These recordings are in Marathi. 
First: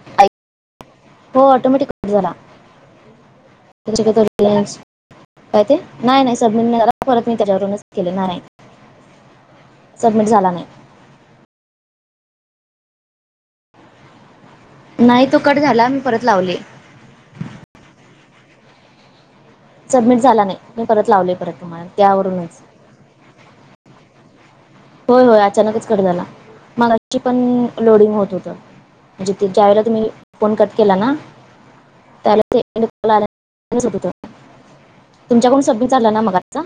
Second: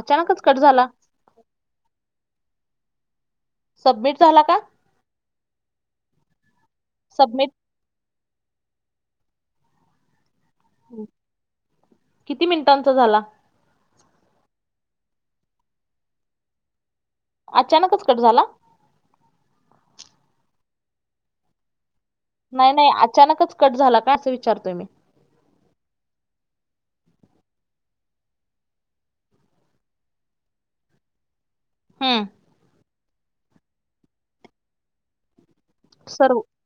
अचानकच कट झाला. हो ऑटोमॅटिक कट झाला. त्यांचे सबमिट झाला का काय ते. [unintelligible] नाही नाही सबमिट नाही झाला परत मी सबमिट त्याच्या वरूनच केले ना नाही सबमिट झाला नाही. किती मिनिटांचा झाला? नाही तो कट झाला मी परत लावले. अचानकच कट झाला? सबमिट झाला नाही. मी परत लावलेय परत तुम्हाला. त्यावरूनच नाही नाही अचानकच कट झाला काय असं विचारतोय मी? होय होय अचानकच कट झाला मघाशी पण लोडिंग होत होत. म्हणजे ज्या वेळेला तुम्ही फोन कट केला ना हा [inaudible] तुमच्याकडनं सबमिट झालं ना सर्व मगासचं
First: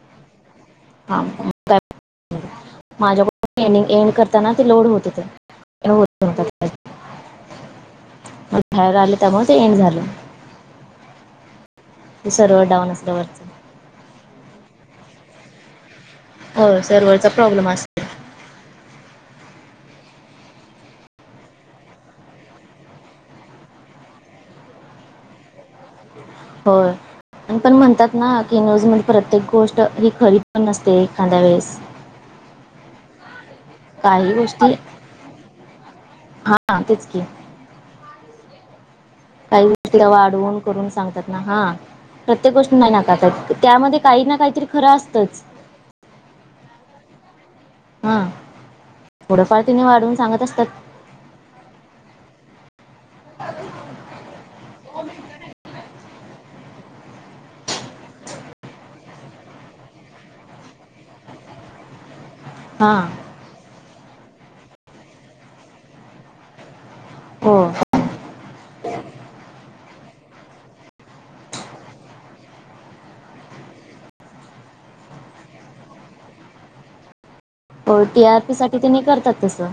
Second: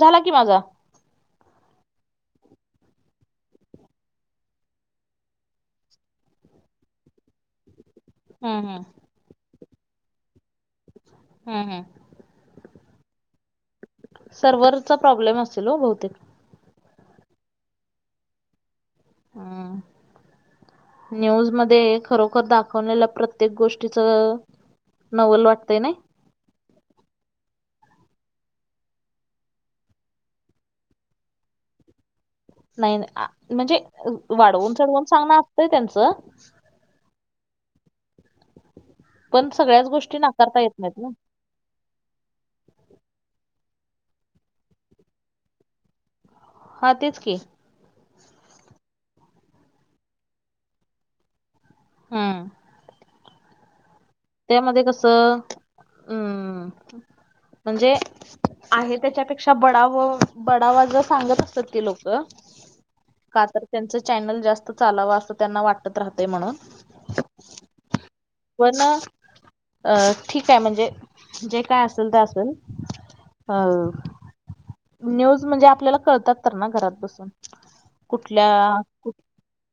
झाला की माझा हा माझ्याकडून एंड करताना ते लोड होत होतं ते होतं नव्हतं हम्म हम्म बाहेर आले त्यामुळे ते एंड झालं हम हम ते सर्वर डाऊन असल्या वरचं सर्व्हरचा प्रॉब्लेम असेल हो बहुतेक होय सर्व्हरचा प्रॉब्लेम असंल [inaudible] न्यूज मध्ये खरोखर दाखवलेलं प्रत्येक गोष्टीचं नवल वाटतंय नाही. होय पण म्हणतात ना की न्यूज मध्ये प्रत्येक गोष्ट ही खरी पण नसते एखांद्या वेळेस [inaudible] नाही म्हणजे काही गोष्टी वाढवून चढवून सांगणं असतंय त्यांचं हा तेच की पण काही सगळ्याच गोष्टी वाढवून नाकारता येत करून नाहीत ना सांगतात हा प्रत्येक गोष्ट नाही नाकारतात त्यामध्ये काही ना काहीतरी खरं असतंच हा तेच की हा थोढंफार तेनी वाढवून सांगत असतात हम्म त्यामध्ये कसं हम् म्हणजे आहे त्याच्यापेक्षा बडाव बडावा जरा सांगत असतात ती लोकं हा का तर त्यांचं चॅनल जास्त चालावं असं त्यांना वाटत राहते म्हणून हो पण अ ठीक आहे म्हणजे जे काय असेल ते असेल अ न्यूज म्हणजे आपल्याला कळतात तर ना घरात बसून हो कुठल्या टीआरपी साठी तेनी करतात तसं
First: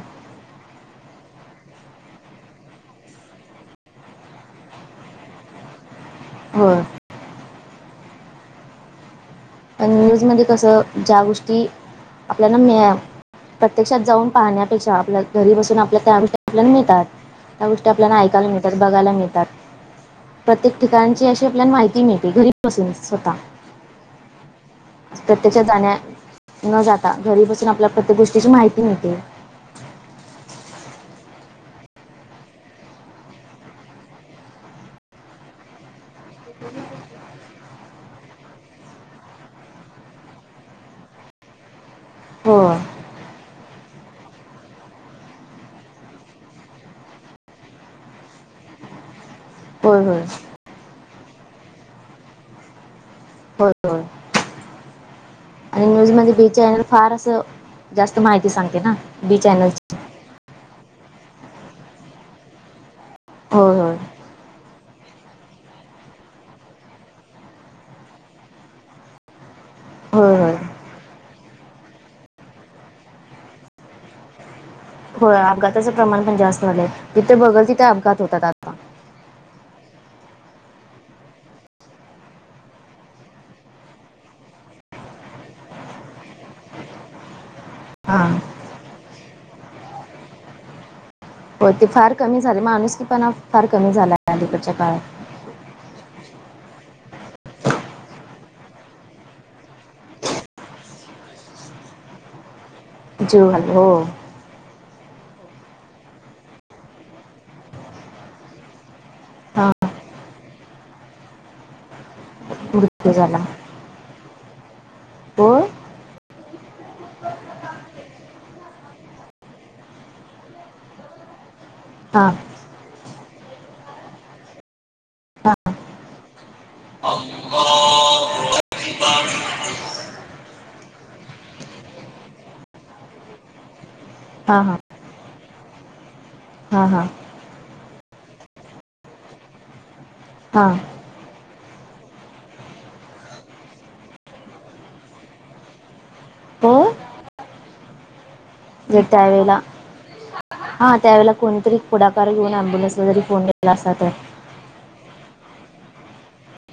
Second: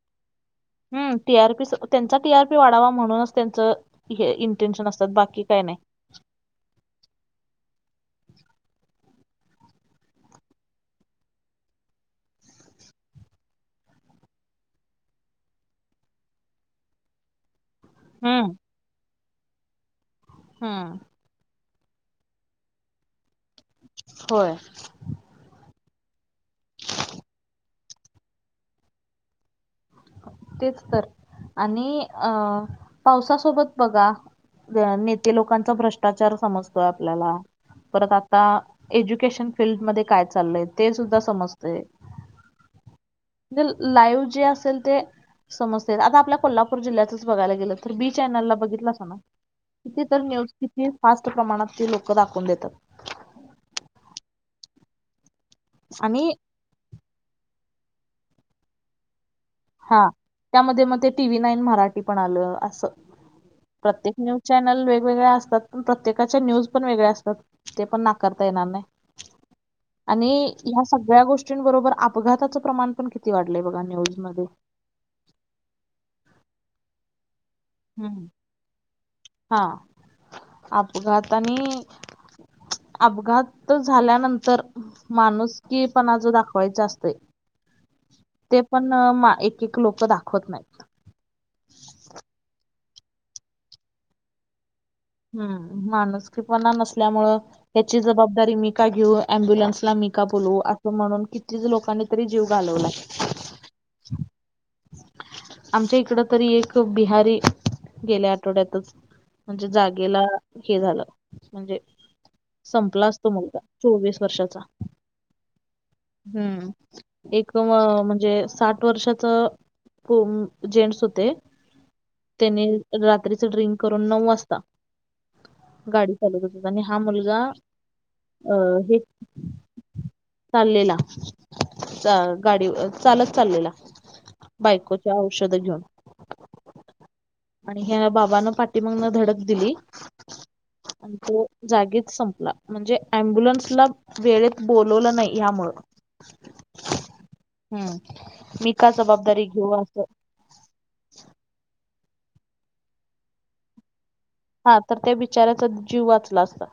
हम्म टी आर पी त्यांचा टी आर पी वाढावा म्हणूनच त्यांचं हे इंटेन्शन असतात बाकी काय नाही होय न्यूजमध्ये कसं ज्या गोष्टी आपल्याला मिळा प्रत्यक्षात जाऊन पाहण्यापेक्षा आपल्या घरी बसून आपल्या त्या अनुसार आपल्याला मिळतात त्या गोष्टी आपल्याला ऐकायला हम्म मिळतात, बघायला मिळतात प्रत्येक हम्म ठिकाणची अशी आपल्याला माहिती मिळते. घरी बसून स्वतः होय प्रत्यक्षात जाण्या न जाता घरी बसून आपल्या प्रत्येक गोष्टीची माहिती मिळते तेच तर आणि अं पावसासोबत बघा नेते लोकांचा भ्रष्टाचार समजतोय आपल्याला परत आता एज्युकेशन फील्ड मध्ये काय चाललय ते सुद्धा समजतय हो लाईव्ह जे असेल ते समस्या आहेत. आता आपल्या कोल्हापूर जिल्ह्याचंच बघायला गेलं तर बी चॅनल ला बघितलास ना होय किती होय तर न्यूज किती फास्ट प्रमाणात ते लोक दाखवून देतात हो हो न्यूज आणि म्हणजे बी चॅनेल फार असं जास्त माहिती सांगतय ना बी चॅनेल त्या मग ते टी व्ही नाईन मराठी पण आलं अस होय होय प्रत्येक न्य चॅनल वेगवेगळ्या असतात पण प्रत्येकाच्या न्यूज पण वेगळ्या असतात. ते पण नाकारता येणार नाही. ह. आणि या सगळ्या गोष्टींबरोबर अपघाताचं प्रमाण पण किती वाढलंय बघा न्यूजमध्येध्ये हो अपघाताचं प्रमाण पण जास्त झालंय जिथे बघल तिथे अपघात हम्म. होतात. आता हा अपघातानी अपघात झाल्यानंतर माणूस की पणज दाखवायच असत. हा ते पण एक एक लोक दाखवत नाही. हो ते फार कमी झाले माणूसी पण फार कमी झाला अलीकडच्या काळात हम्म मानस किपणा नसल्यामुळं. ह्याची जबाबदारी मी का घेऊ अम्ब्युलन्सला मी का बोलवू असं म्हणून कितीच लोकांनी री जीव घालवला. ज हॅलो. आमच्या इकड तरी एक बिहारी गेल्या आठवड्यातच. म्हणजे हा जागेला हे झालं म्हणजे संपला मृत्यू असतो झाला मुलगा चोवीस वर्षाचा होण. हम्म एक म्हणजे साठ वर्षाच. जेंट्स होते. हा. त्याने रात्रीच ड्रिंक करून नऊ वाजता हां गाडी चालवतच आणि हा मुलगा अ हे. चाललेला गाडी चालत चाललेला. हां हां क औषध घेऊन. हां हां आणि ह्या बाबाान पाठीमागन धडक दिली. हा. आणि तो जागीच संपला म्हणजे अम्ब्युलन्सला वेळेत बोलवलं नाही यामुळं. हो. हम्म मी का जबाबदारी घेऊ असं. हा त्यावेळे कोणतरी पुढाकार घेऊन अॅम्बुलन्सला जरी फोन केला असाात. हा तर त्या बिचाऱ्याचा जीव वाचला असला.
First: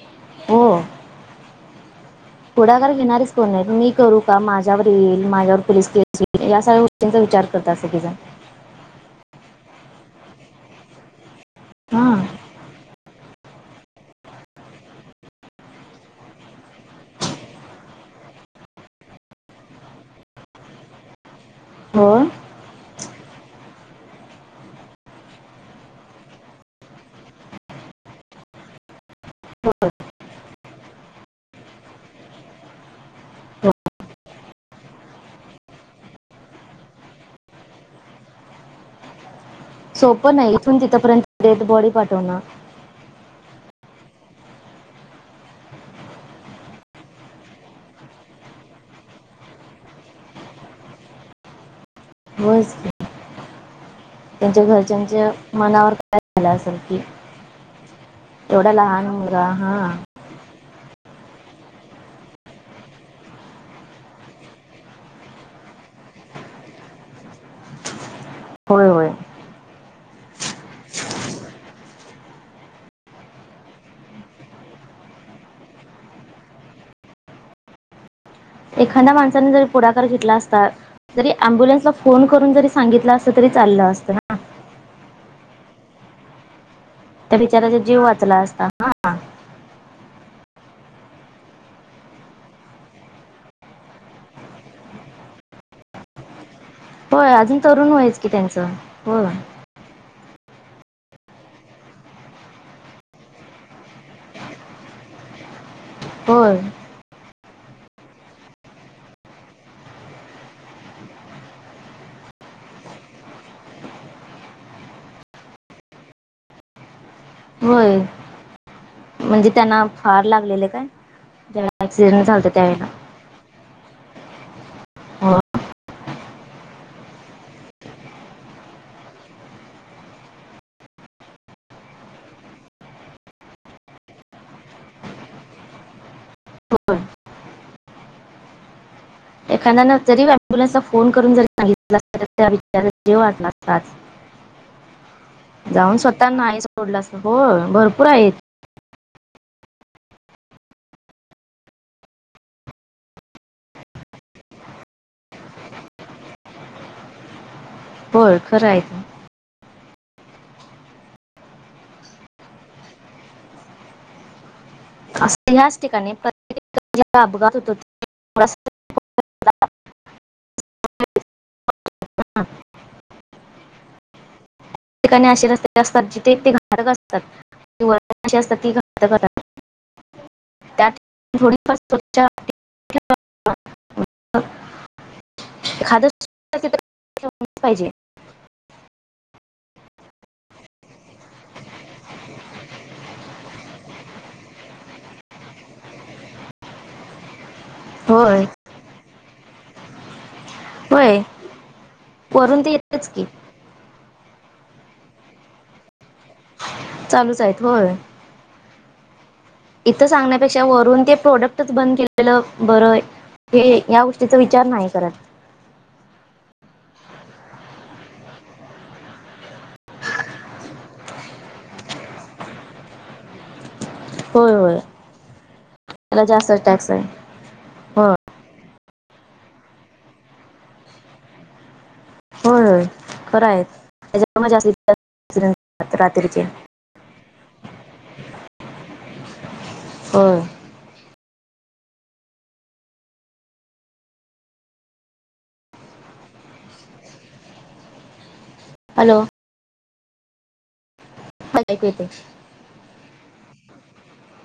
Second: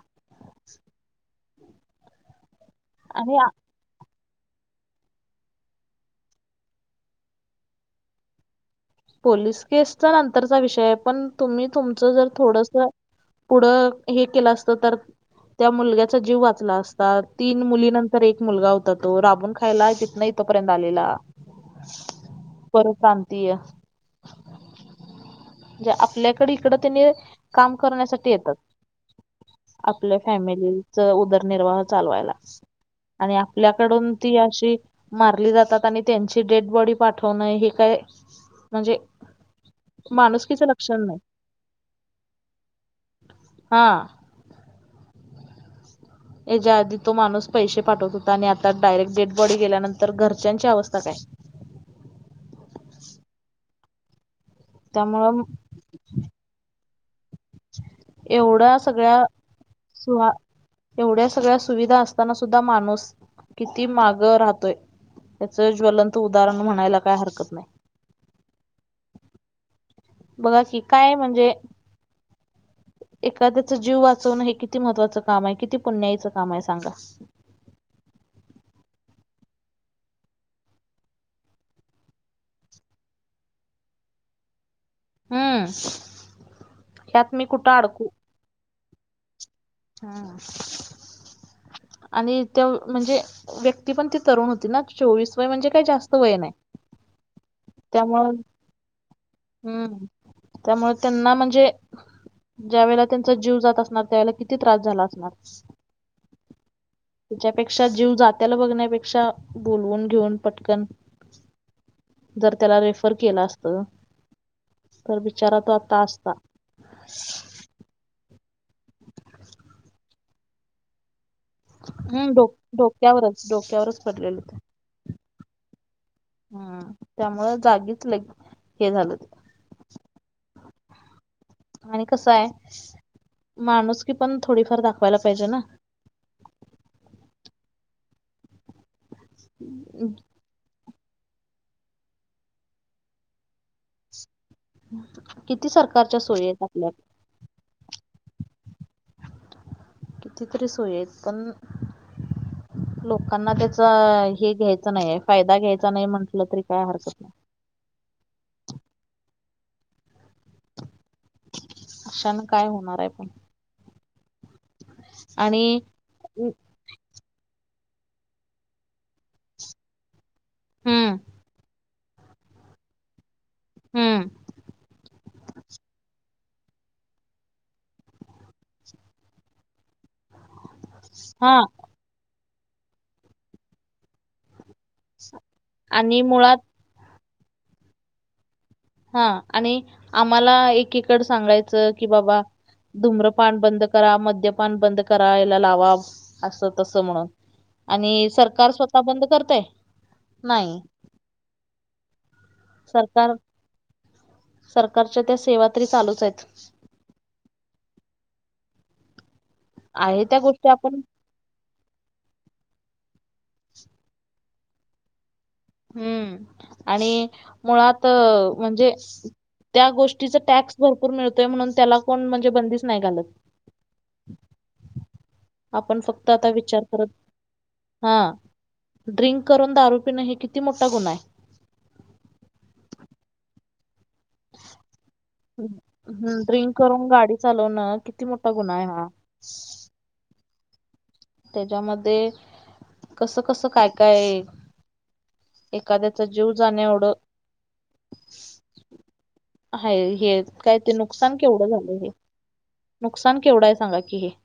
हो. पुडाकार घेणारच आणि कोण नाही मी करू. का माझ्यावर येईल माझ्यावर पोलीस केस येईल या सगळ्या गोष्टींचा विचार करत असं की जण पोलीस केसचा नंतरचा विषय आहे पण तुम्ही तुमचं हां जर थोडस. पुढं हे केलं असत तर त्या मुलग्याचा जीव वाचला असता तीन मुली नंतर एक मुलगा होता तो राबून खायला तिथ नाही. तोपर्यंत आलेला. [unintelligible] पर शांती आहे. [unintelligible] आपल्याकडे इकड त्यांनी काम करण्यासाठी येतात. आपल्या फॅमिलीचा उदरनिर्वाह चालवायला. आणि आपल्याकडून ती अशी मारली जातात आणि त्यांची डेड बॉडी पाठवणं हे काय? म्हणजे सोपं नाही माणुसकीचं इथून लक्षण नाही तिथंपर्यंत डेड बॉडी पाठवणं. हा याच्या आधी तो माणूस पैसे पाठवत होता आणि आता डायरेक्ट डेड बॉडी गेल्यानंतर घरच्यांची अवस्था काय? होयच कि त्यांच्या घरच्यांच्या त्यामुळं मनावर काय झालं असेल की एवढा लहान सगळ्या मुलगा हा सुहा एवढ्या सगळ्या सुविधा असताना सुद्धा माणूस किती माग राहतोय त्याचं ज्वलंत उदाहरण म्हणायला काय हरकत नाही. होय होय बघा की काय म्हणजे? एखाद्याच जीव वाचवणं हे किती महत्त्वाचं काम आहे किती पुण्याईच काम आहे सांगा एखाद्या माणसाने जरी पुढाकार घेतला असतात. जरी अम्बुलन्सला फोन करून जरी सांगितलं अस तरी चाललं असतं. हा हम्म यात मी कुठं अडकू अ [unintelligible] स असता ह हम्म आणि ते म्हणजे व्यक्ती पण ती तरुण होती ना चोवीस वय म्हणजे काही जास्त वय नाही. होय अजून तरुण व्हायचं की त्यामुळं त्यांचं हो हम्म त्यामुळे त्यांना म्हणजे ज्या वेळेला त्यांचा जीव जात असणार त्यावेळेला किती त्रास झाला असणार होय त्याच्यापेक्षा जीव जात्याला बघण्यापेक्षा बोलवून घेऊन पटकन जर त्याला रेफर केला असतं तर बिचार तो आता असता होय म्हणजे त्यांना फार लागलेले काय? ऍक्सिडेंट हम्म झाला होता डोक त्यावेळेला डोक्यावरच डोक्यावरच पडलेले होत हम्म त्यामुळे जागीच लगी हे झालं. आणि कसं आहे? माणूस की पण थोडीफार दाखवायला पाहिजे ना होय एखाद्या जरी अम्बुलन्सला फोन करून जरी सांगितलं असतात त्या विचार जीव वाचला असता. किती जाऊन सरकारच्या स्वतः सोयी नाही आहेत आपल्या सोडला हो भरपूर आहेत. कितीतरी सोय आहेत पण लोकांना त्याचा हे घ्यायच नाही फायदा घ्यायचा नाही म्हटलं तरी काय हरकत नाही. हो खरं आहेच. अशान काय होणार आहे पण असं आणि ह्याच ठिकाणी प्रत्येक अपघात होत. हम्म हम्म. ठिकाणी अशी रस्ते असतं जिथे ते असतात असतात ती घ त्यात थोडी हा फ स्व [unintelligible] खा आणि मुळात पाहिजे [inaudible] हा आणि आम्हाला एकीकड सांगायचं की बाबा धुम्रपन बंद करा मद्यपान बंद करा याला लावा असं तसं म्हणून आणि होय सरकार स्वतः बंद करतय. नाही होय वरून ते येतेच की सरकार सरकारच्या त्या सेवा तरी चालूच आहेत. चालूच आहेत होय इथं आहे त्या सांगण्यापेक्षा गोष्टी आपण वरून ते प्रोडक्ट बंद केलेलं बरं हे या गोष्टीचा विचार नाही करत. हम्म आणि मुळात म्हणजे त्या गोष्टीचा टॅक्स भरपूर मिळतोय, म्हणून त्याला कोण म्हणजे बंदीच नाही घालत. होय होय आपण त्याला फक्त आता जास्त विचार टॅक्स आहे करत हो हा, ड्रिंक करून दारू पिणं हे किती मोठा गुन्हा आहे. होय खरं हाय, [unintelligible] रात्रीची हम्म ड्रिंक करून गाडी चालवणं, किती मोठा गुन्हा आहे हा. होय त्याच्यामध्ये, कसं कसं काय काय एखाद्याचा जीव जाण्याएवढं हॅलो! हाय हे, काय ते नुकसान हा केवढं ऐकू येते झालं हे? नुकसान केवढं आहे सांगा की हे.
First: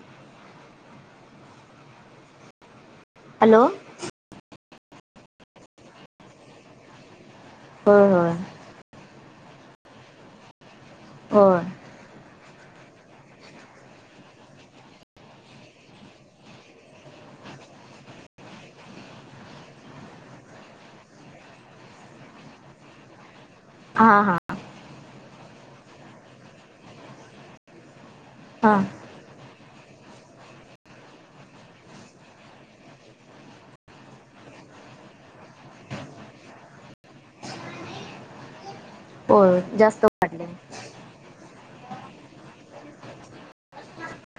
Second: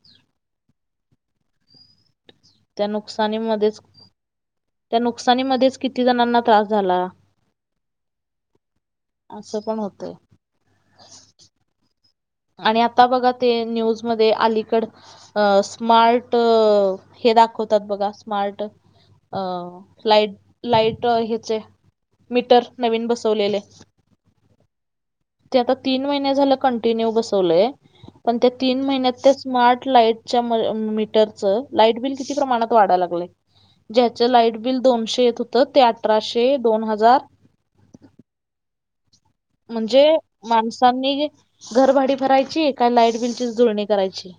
त्या हॅलो नुकसानीमध्येच, त्या नुकसानीमध्येच किती जणांना त्रास झाला. होय होय असं पण होतंय. होय आणि आता बघा ते न्यूजमध्ये अलीकड अ स्मार्ट, हे दाखवतात बघा स्मार्ट अ लाइट लाईट ह्याचे, मीटर नवीन बसवलेले. हा हा ते आता तीन महिने झाले कंटिन्यू बसवलंय, पण त्या तीन हां महिन्यात त्या स्मार्ट लाइटच्या म मीटरचं लाईट बिल किती प्रमाणात वाढाय लागलंय? ज्याचं लाईट बिल दोनशे येत होतं ते अठराशे दोन हजार होय म्हणजे, जास्त वाढले माणसांनी घरभाडी भरायची, का लाईट बिलचीच जुळणी करायची?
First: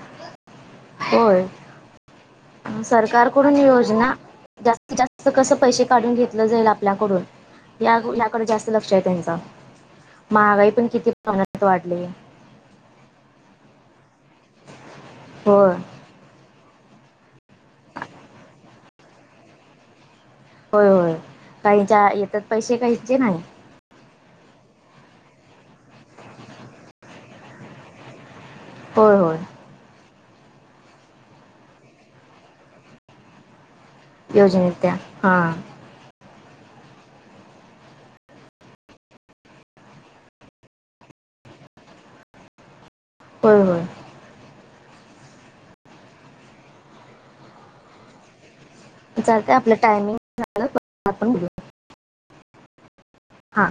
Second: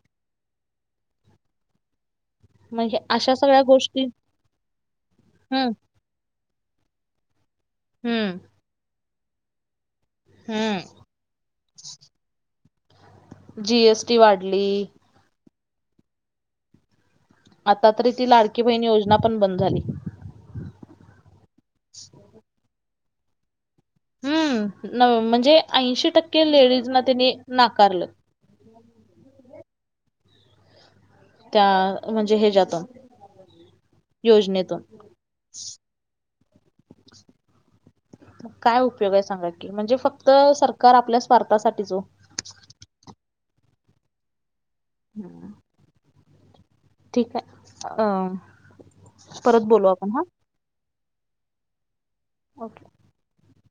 होय म्हणजे अशा सरकारकडून सगळ्या गोष्टी योजना जास्तीत जास्त कसे हम्म पैसे काढून घेतलं जाईल आपल्याकडून, या हम्म याकडं जास्त लक्ष हाय त्यांचं. महागाई पण हम्म किती प्रमाणात वाढली. जी एस टी वाढली. होय आता तरी ती लाडकी बहिणी योजना पण बंद झाली. होय होय, काहीच्या येतात पैसे काहीचे नाही. हम्म, न म्हणजे ऐंशी टक्के लेडीजना त्यांनी नाकारलं. होय होय त्या म्हणजे हेच्यातून, योजनेत योजनेतून. त्या हा काय उपयोग आहे सांगा की? म्हणजे फक्त सरकार आपल्या स्वार्थासाठीच ओ. होय होय हम्म, ठीक आहे. अ चालतंय, परत आपलं बोलू आपण टायमिंग हा झालं आपण [unintelligible] ओके हा